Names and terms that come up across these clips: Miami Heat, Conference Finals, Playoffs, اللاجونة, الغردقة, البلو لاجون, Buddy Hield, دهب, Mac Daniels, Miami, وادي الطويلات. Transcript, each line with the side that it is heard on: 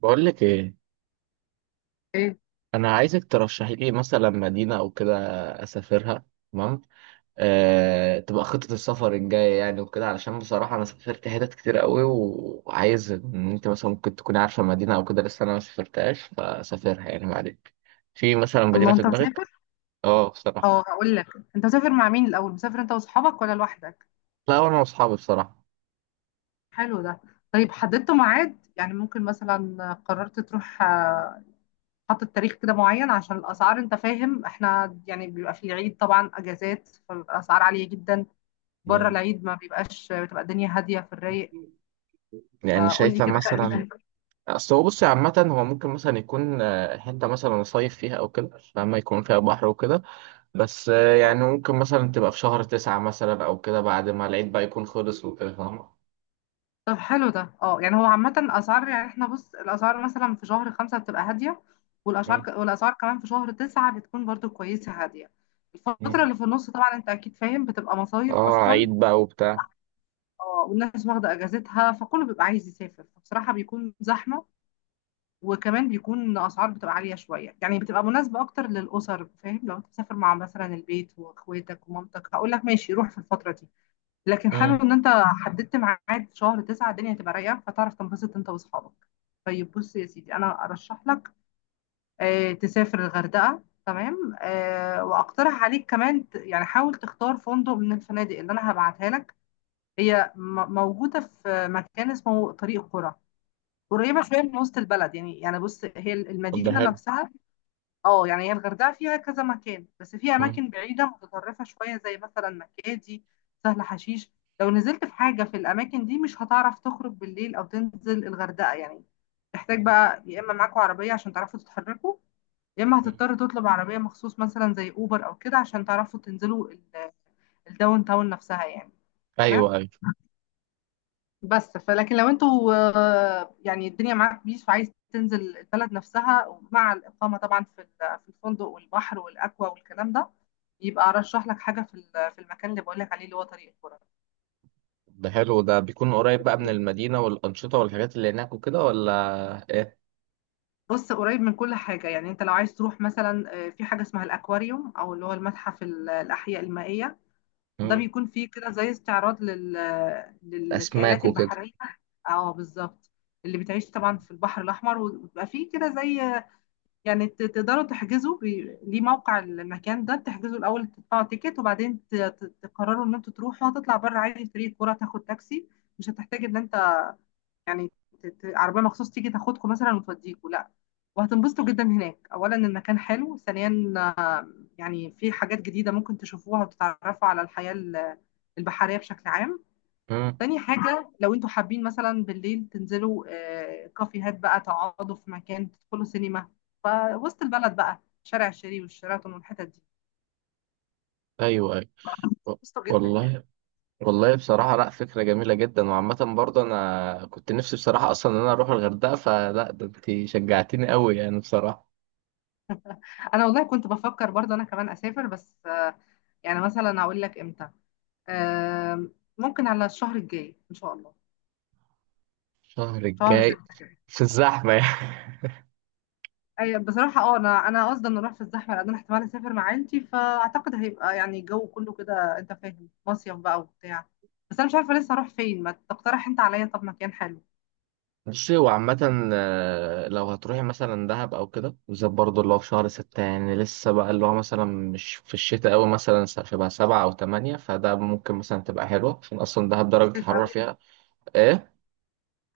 right: بقول لك ايه.
left: ايه.
right: انا عايزك ترشحي لي مثلا مدينه او كده اسافرها. تمام. تبقى خطه السفر الجايه يعني وكده، علشان بصراحه انا سافرت حتت كتير قوي وعايز ان انت مثلا ممكن تكوني عارفه مدينه او كده لسه انا ما سافرتهاش فسافرها يعني معلك. في مثلا
left: الله،
right: مدينه في
left: انت
right: دماغك؟
left: مسافر؟
right: اه
left: اه
right: بصراحه.
left: هقول لك. انت مسافر مع مين الاول؟ مسافر انت واصحابك ولا لوحدك؟
right: لا، وانا واصحابي بصراحه.
left: حلو ده. طيب حددتوا ميعاد؟ يعني ممكن مثلا قررت تروح، حاطط تاريخ كده معين عشان الاسعار، انت فاهم، احنا يعني بيبقى في العيد طبعا اجازات، فالاسعار عالية جدا. بره
right: مم.
left: العيد ما بيبقاش، بتبقى الدنيا هادية في الرايق.
right: يعني
left: فقول لي
right: شايفه
left: كده
right: مثلا،
left: تقريبا.
right: اصل هو بصي عامه هو ممكن مثلا يكون حته مثلا صيف فيها او كده، فاما يكون فيها بحر وكده. بس يعني ممكن مثلا تبقى في شهر تسعة مثلا أو كده، بعد ما العيد بقى يكون خلص وكده، فاهمة؟
left: طب حلو ده. اه يعني هو عامة الأسعار، يعني احنا بص الأسعار مثلا في شهر خمسة بتبقى هادية،
right: مم.
left: والأسعار كمان في شهر تسعة بتكون برضو كويسة هادية. الفترة
right: مم.
left: اللي في النص طبعا انت أكيد فاهم بتبقى مصايف
right: اه
left: أصلا.
right: عيد بقى وبتاع.
left: اه والناس واخدة أجازتها، فكله بيبقى عايز يسافر فبصراحة بيكون زحمة. وكمان بيكون أسعار بتبقى عالية شوية، يعني بتبقى مناسبة أكتر للأسر، فاهم؟ لو أنت مسافر مع مثلا البيت وأخواتك ومامتك هقول لك ماشي روح في الفترة دي. لكن حلو
right: مم.
left: ان انت حددت ميعاد شهر تسعة، الدنيا هتبقى رايقه فتعرف تنبسط انت واصحابك. طيب بص يا سيدي، انا ارشح لك، تسافر الغردقه. تمام، واقترح عليك كمان يعني حاول تختار فندق من الفنادق اللي انا هبعتها لك. هي موجوده في مكان اسمه طريق قرى، قريبه شويه من وسط البلد يعني، يعني بص هي
right: طب ده
left: المدينه
right: حلو.
left: نفسها. اه يعني هي الغردقة فيها كذا مكان، بس في
right: مم.
left: أماكن بعيدة متطرفة شوية زي مثلا مكادي، سهل حشيش. لو نزلت في حاجة في الأماكن دي مش هتعرف تخرج بالليل أو تنزل الغردقة يعني. تحتاج
right: مم.
left: بقى يا إما معاكوا عربية عشان تعرفوا تتحركوا، يا إما
right: مم.
left: هتضطر تطلب عربية مخصوص مثلا زي أوبر أو كده عشان تعرفوا تنزلوا الداون تاون نفسها يعني.
right: أيوه
left: تمام.
right: أيوه.
left: بس فلكن لو انتوا، يعني الدنيا معاك بيس وعايز تنزل البلد نفسها مع الإقامة طبعا في في الفندق والبحر والأكوا والكلام ده، يبقى أرشح لك حاجة في في المكان اللي بقول لك عليه اللي هو طريق الكرة.
right: ده حلو ده، بيكون قريب بقى من المدينة والأنشطة والحاجات اللي هناك وكده، ولا إيه؟
left: بص قريب من كل حاجة. يعني انت لو عايز تروح مثلا، في حاجة اسمها الأكواريوم، أو اللي هو المتحف الأحياء المائية. ده
right: مم.
left: بيكون فيه كده زي استعراض
right: أسماك
left: للكائنات
right: وكده.
left: البحرية. اه بالظبط. اللي بتعيش طبعا في البحر الأحمر، وبيبقى فيه كده زي، يعني تقدروا تحجزوا ليه موقع المكان ده، بتحجزوا الاول تدفعوا تيكت وبعدين تقرروا ان انتوا تروحوا. هتطلع بره عادي فريق الكوره تاخد تاكسي، مش هتحتاج ان انت يعني عربيه مخصوص تيجي تاخدكم مثلا وتوديكوا، لا. وهتنبسطوا جدا هناك. اولا المكان حلو، ثانيا يعني في حاجات جديده ممكن تشوفوها وتتعرفوا على الحياه البحريه بشكل عام.
right: مم.
left: تاني حاجة، لو انتوا حابين مثلا بالليل تنزلوا كافيهات بقى، تقعدوا في مكان، تدخلوا سينما، فوسط البلد بقى شارع الشريف والشيراتون والحتت دي.
right: أيوه أيوه. و-
left: قشطة جدا.
right: والله. والله بصراحة لأ، فكرة جميلة جدا. وعامة برضه أنا كنت نفسي بصراحة أصلا إن أنا أروح الغردقة، فلأ ده أنت شجعتني أوي يعني بصراحة.
left: انا والله كنت بفكر برضه انا كمان اسافر، بس يعني مثلا اقول لك امتى، ممكن على الشهر الجاي ان شاء الله.
right: الشهر
left: شهر
right: الجاي؟
left: ستة كده.
right: في الزحمة يعني؟
left: أي بصراحة اه، انا قصدي ان اروح في الزحمة لان انا احتمال اسافر مع عيلتي، فاعتقد هيبقى يعني الجو كله كده، انت فاهم، مصيف بقى وبتاع. بس انا مش عارفة لسه اروح فين، ما تقترح انت عليا طب مكان حلو.
right: بصي هو عامة لو هتروحي مثلا دهب أو كده بالذات، برضه اللي هو في شهر ستة يعني لسه بقى اللي هو مثلا مش في الشتاء أوي، مثلا شبه سبعة أو تمانية، فده ممكن مثلا تبقى حلوة عشان أصلا دهب
left: مش
right: درجة
left: صيف
right: الحرارة
left: قوي.
right: فيها. إيه؟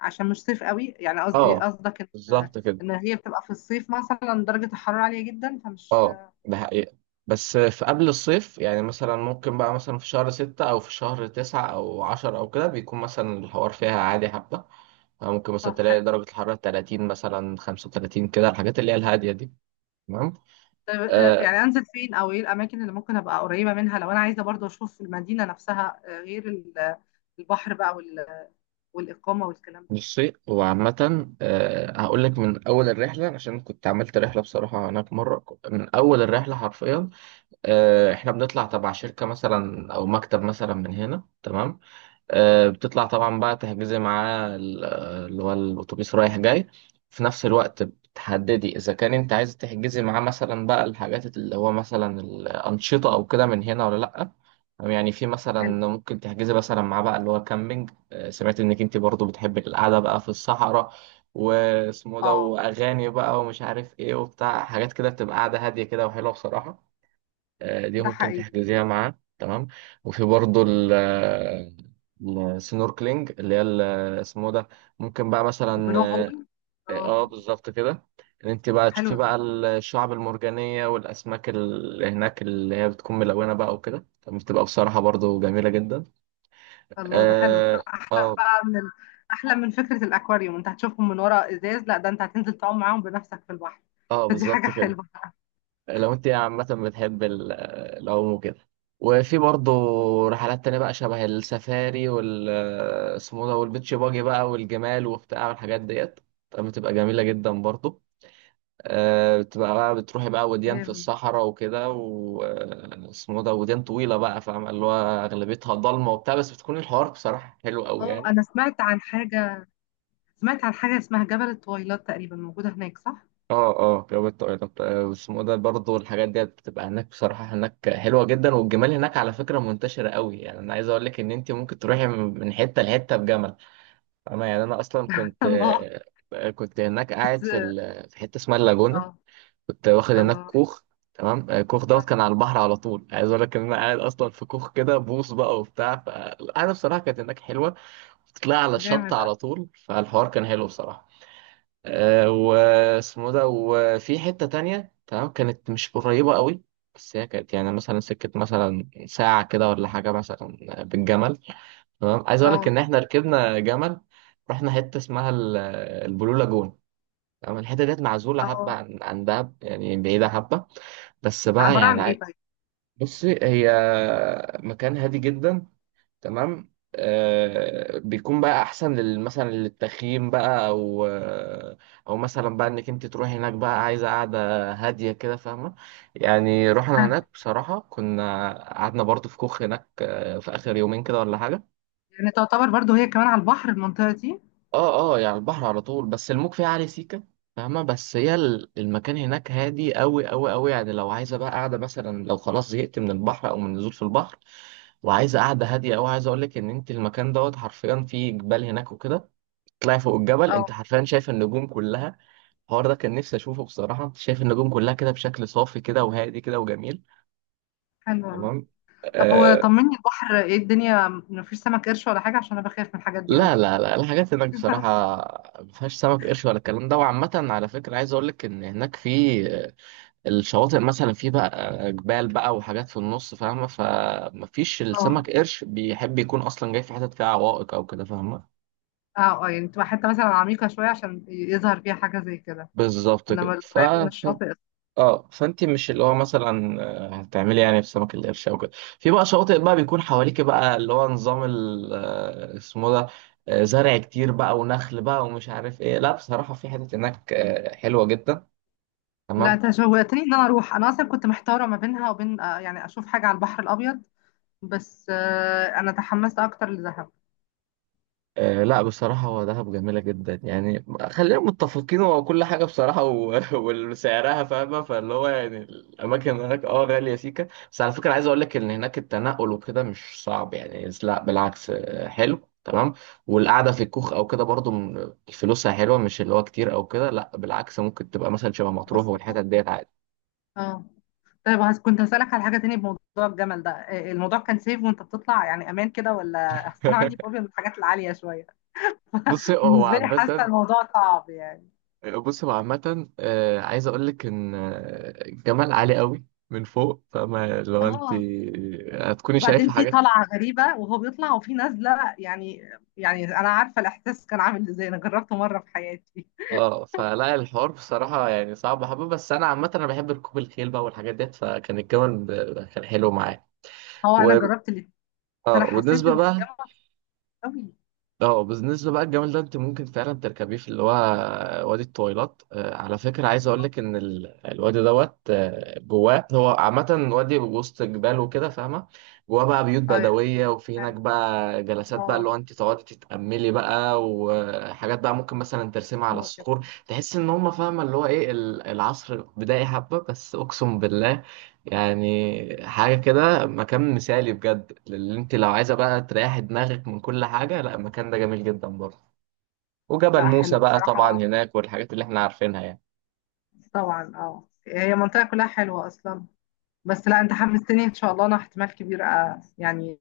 left: عشان مش صيف قوي، يعني قصدي
right: آه
left: قصدك ان،
right: بالظبط كده.
left: ان هي بتبقى في الصيف مثلا درجة الحرارة عالية جدا فمش.
right: آه ده حقيقة. بس في قبل الصيف يعني، مثلا ممكن بقى مثلا في شهر ستة أو في شهر تسعة أو عشرة أو كده، بيكون مثلا الحوار فيها عادي حبة. أو ممكن مثلا
left: طب
right: تلاقي
left: حلو
right: درجة
left: ده.
right: الحرارة 30 مثلا 35 كده، الحاجات اللي هي الهادية دي. تمام.
left: طيب
right: آه
left: يعني انزل فين او ايه الاماكن اللي ممكن ابقى قريبة منها، لو انا عايزة برضو اشوف المدينة نفسها، غير البحر بقى والاقامة والكلام ده.
right: بصي هو عامة، آه هقول لك من أول الرحلة عشان كنت عملت رحلة بصراحة هناك مرة. من أول الرحلة حرفيا، آه إحنا بنطلع تبع شركة مثلا أو مكتب مثلا من هنا، تمام. بتطلع طبعا بقى تحجزي معاه اللي هو الأتوبيس رايح جاي. في نفس الوقت بتحددي إذا كان أنت عايز تحجزي معاه مثلا بقى الحاجات اللي هو مثلا الأنشطة أو كده من هنا ولا لأ. أو يعني في مثلا
left: حلو.
right: ممكن تحجزي مثلا معاه بقى اللي هو كامبينج. سمعت إنك أنت برضو بتحبي القعدة بقى في الصحراء، واسمه ده،
left: اه،
right: وأغاني بقى ومش عارف إيه وبتاع، حاجات كده بتبقى قاعدة هادية كده وحلوة بصراحة. دي
left: ده
right: ممكن
left: حقيقي.
right: تحجزيها معاه، تمام. وفي برضه ال السنوركلينج، اللي هي اسمه ده، ممكن بقى مثلا.
left: البلو
right: اه.
left: هول. اه.
right: آه، بالظبط كده. ان انت بقى
left: حلو
right: تشوفي
left: ده.
right: بقى الشعب المرجانية والاسماك اللي هناك، اللي هي بتكون ملونة بقى وكده، فبتبقى بصراحة برضه جميلة جدا.
left: الله، ده حلو،
right: اه
left: ده
right: اه.
left: احلى من فكره الاكواريوم، انت هتشوفهم من ورا ازاز، لا ده انت هتنزل تعوم معاهم بنفسك في البحر.
right: آه،
left: فدي حاجه
right: بالظبط كده.
left: حلوه
right: لو انت عامة بتحب العوم وكده. وفي برضه رحلات تانية بقى شبه السفاري وال اسمه ده والبيتش باجي بقى والجمال وبتاع والحاجات ديت، طب بتبقى جميلة جدا برضه. بتبقى بقى بتروحي بقى وديان في
left: جامد.
right: الصحراء وكده، واسمه ده، وديان طويلة بقى فاهمة اللي هو، أغلبيتها ضلمة وبتاع، بس بتكون الحوار بصراحة حلو قوي
left: اه
right: يعني.
left: انا سمعت عن حاجه، سمعت عن حاجه اسمها جبل التويلات تقريبا، موجوده هناك صح؟
right: اه اه جواب الطائرة، اسمه ده برضه الحاجات ديت بتبقى هناك بصراحة. هناك حلوة جدا، والجمال هناك على فكرة منتشرة قوي يعني. أنا عايز أقول لك إن أنت ممكن تروحي من حتة لحتة بجمل. أنا يعني أنا أصلا كنت
left: الله.
right: كنت هناك
left: بس.
right: قاعد في في حتة اسمها اللاجونة،
left: اه.
right: كنت واخد هناك
left: الله.
right: كوخ. تمام. الكوخ
left: آه،
right: دوت كان على البحر على طول. عايز أقول لك إن أنا قاعد أصلا في كوخ كده بوص بقى وبتاع، فالقعدة بصراحة كانت هناك حلوة. بتطلع على الشط
left: جامد أوي.
right: على طول، فالحوار كان حلو بصراحة. واسمه ده. وفي حتة تانية تمام، كانت مش قريبة قوي، بس هي كانت يعني مثلا سكة مثلا ساعة كده ولا حاجة، مثلا بالجمل. تمام. عايز أقول لك إن
left: اه،
right: إحنا ركبنا جمل، رحنا حتة اسمها البلو لاجون. تمام. الحتة ديت معزولة حبة
left: اه،
right: عن عن دهب يعني، بعيدة حبة. بس بقى
left: عباره عن
right: يعني
left: ايه طيب؟
right: بصي هي مكان هادي جدا، تمام. آه بيكون بقى احسن مثلا للتخييم بقى، او او مثلا بقى انك انت تروحي هناك بقى عايزه قاعده هاديه كده، فاهمه. يعني رحنا
left: حلو.
right: هناك بصراحه كنا قعدنا برضو في كوخ هناك، في اخر يومين كده ولا حاجه.
left: يعني تعتبر برضو هي كمان على البحر المنطقه دي.
right: اه اه يعني البحر على طول، بس الموج فيه عالي سيكا، فاهمة. بس هي المكان هناك هادي أوي أوي أوي يعني. لو عايزة بقى قاعدة مثلا، لو خلاص زهقت من البحر أو من النزول في البحر وعايزة قاعدة هادية أوي، عايز أقولك إن أنت المكان دوت حرفيا فيه جبال هناك وكده، تطلعي فوق الجبل
left: اه،
right: أنت حرفيا شايفة النجوم كلها. الحوار ده كان نفسي أشوفه بصراحة. أنت شايف النجوم كلها كده بشكل صافي كده وهادي كده وجميل.
left: حلوه أوي.
right: تمام.
left: طب هو
right: آه،
left: طمني، البحر ايه الدنيا؟ مفيش سمك قرش ولا حاجة؟ عشان انا بخاف من الحاجات دي قوي.
right: لا لا لا، الحاجات هناك بصراحة ما فيهاش سمك قرش ولا الكلام ده. وعامة على فكرة عايز أقول لك إن هناك في الشواطئ مثلا في بقى جبال بقى وحاجات في النص فاهمة، فما فيش
left: اه.
right: السمك قرش بيحب يكون أصلا جاي في حتت فيها عوائق أو كده، فاهمة.
left: اه، اه، يعني تبقى حتة مثلا عميقة شوية عشان يظهر فيها حاجة زي كده،
right: بالظبط
left: انما
right: كده
left: القريب من الشاطئ.
right: اه فانت مش اللي هو مثلا هتعملي يعني في سمك القرش او كده. في بقى شواطئ بقى بيكون حواليك بقى اللي هو نظام اسمه ده، زرع كتير بقى ونخل بقى ومش عارف ايه، لا بصراحة في حتت هناك حلوة جدا،
left: لا
right: تمام.
left: انت شوقتني ان انا اروح، انا اصلا كنت محتارة ما بينها وبين، يعني اشوف حاجة على البحر الابيض، بس انا تحمست اكتر لدهب.
right: آه لا بصراحة هو دهب جميلة جدا يعني. خلينا متفقين هو كل حاجة بصراحة وسعرها فاهمة. فاللي هو يعني الأماكن هناك اه غالية سيكة، بس على فكرة عايز أقول لك إن هناك التنقل وكده مش صعب يعني، لا بالعكس، حلو تمام. والقعدة في الكوخ أو كده برضو فلوسها حلوة، مش اللي هو كتير أو كده، لا بالعكس، ممكن تبقى مثلا شبه مطروح
left: بسيطة.
right: والحتت ديت عادي.
left: اه. طيب كنت هسألك على حاجة تاني بموضوع الجمل ده، الموضوع كان سيف وانت بتطلع، يعني امان كده ولا؟ اصل انا عندي فوبيا من الحاجات العالية شوية،
right: بص هو
left: بالنسبة لي حاسة
right: عامة،
left: الموضوع صعب يعني.
right: عايز اقول لك ان الجمال عالي قوي من فوق، فما لو انت
left: اه
right: هتكوني
left: وبعدين
right: شايفة
left: في
right: حاجات.
left: طلعة غريبة وهو بيطلع وفي نازلة، يعني أنا عارفة الإحساس كان عامل إزاي، أنا جربته مرة في حياتي.
right: اه فلا الحوار بصراحة يعني صعب حبة، بس انا عامة انا بحب ركوب الخيل بقى والحاجات ديت، فكان الجمل كان حلو معايا.
left: هو
right: و...
left: أنا جربت اللي، أنا
right: اه
left: حسيت
right: وبالنسبة
left: إن
right: بقى،
left: الجامعة قوي.
right: اه بالنسبة بقى الجمل ده انت ممكن فعلا تركبيه في اللي هو وادي الطويلات. على فكرة عايز اقول لك ان الوادي دوت جواه هو عامة وادي وسط جبال وكده فاهمة، جواه بقى بيوت
left: اه يا.
right: بدوية، وفي هناك
left: حلو.
right: بقى جلسات بقى اللي
left: الله.
right: هو انت تقعدي تتأملي بقى، وحاجات بقى ممكن مثلا ترسمها على
left: حلوة جدا.
right: الصخور تحس ان هم فاهمة اللي هو ايه العصر بدائي حبة، بس اقسم بالله يعني حاجة كده مكان مثالي بجد. اللي انت لو عايزة بقى تريحي دماغك من كل حاجة، لا المكان ده جميل جدا برضه. وجبل
left: لا حلو
right: موسى بقى طبعا
left: بصراحة.
right: هناك والحاجات اللي احنا عارفينها يعني.
left: طبعا اه، هي منطقة كلها حلوة أصلا. بس لا، أنت حمستني إن شاء الله، أنا احتمال كبير يعني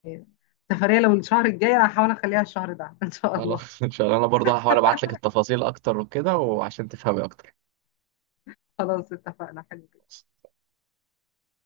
left: سفرية لو الشهر الجاي، أنا هحاول أخليها الشهر ده إن شاء الله.
right: خلاص ان شاء الله. انا برضه هحاول ابعت لك التفاصيل اكتر وكده وعشان تفهمي اكتر.
left: خلاص اتفقنا. حلو.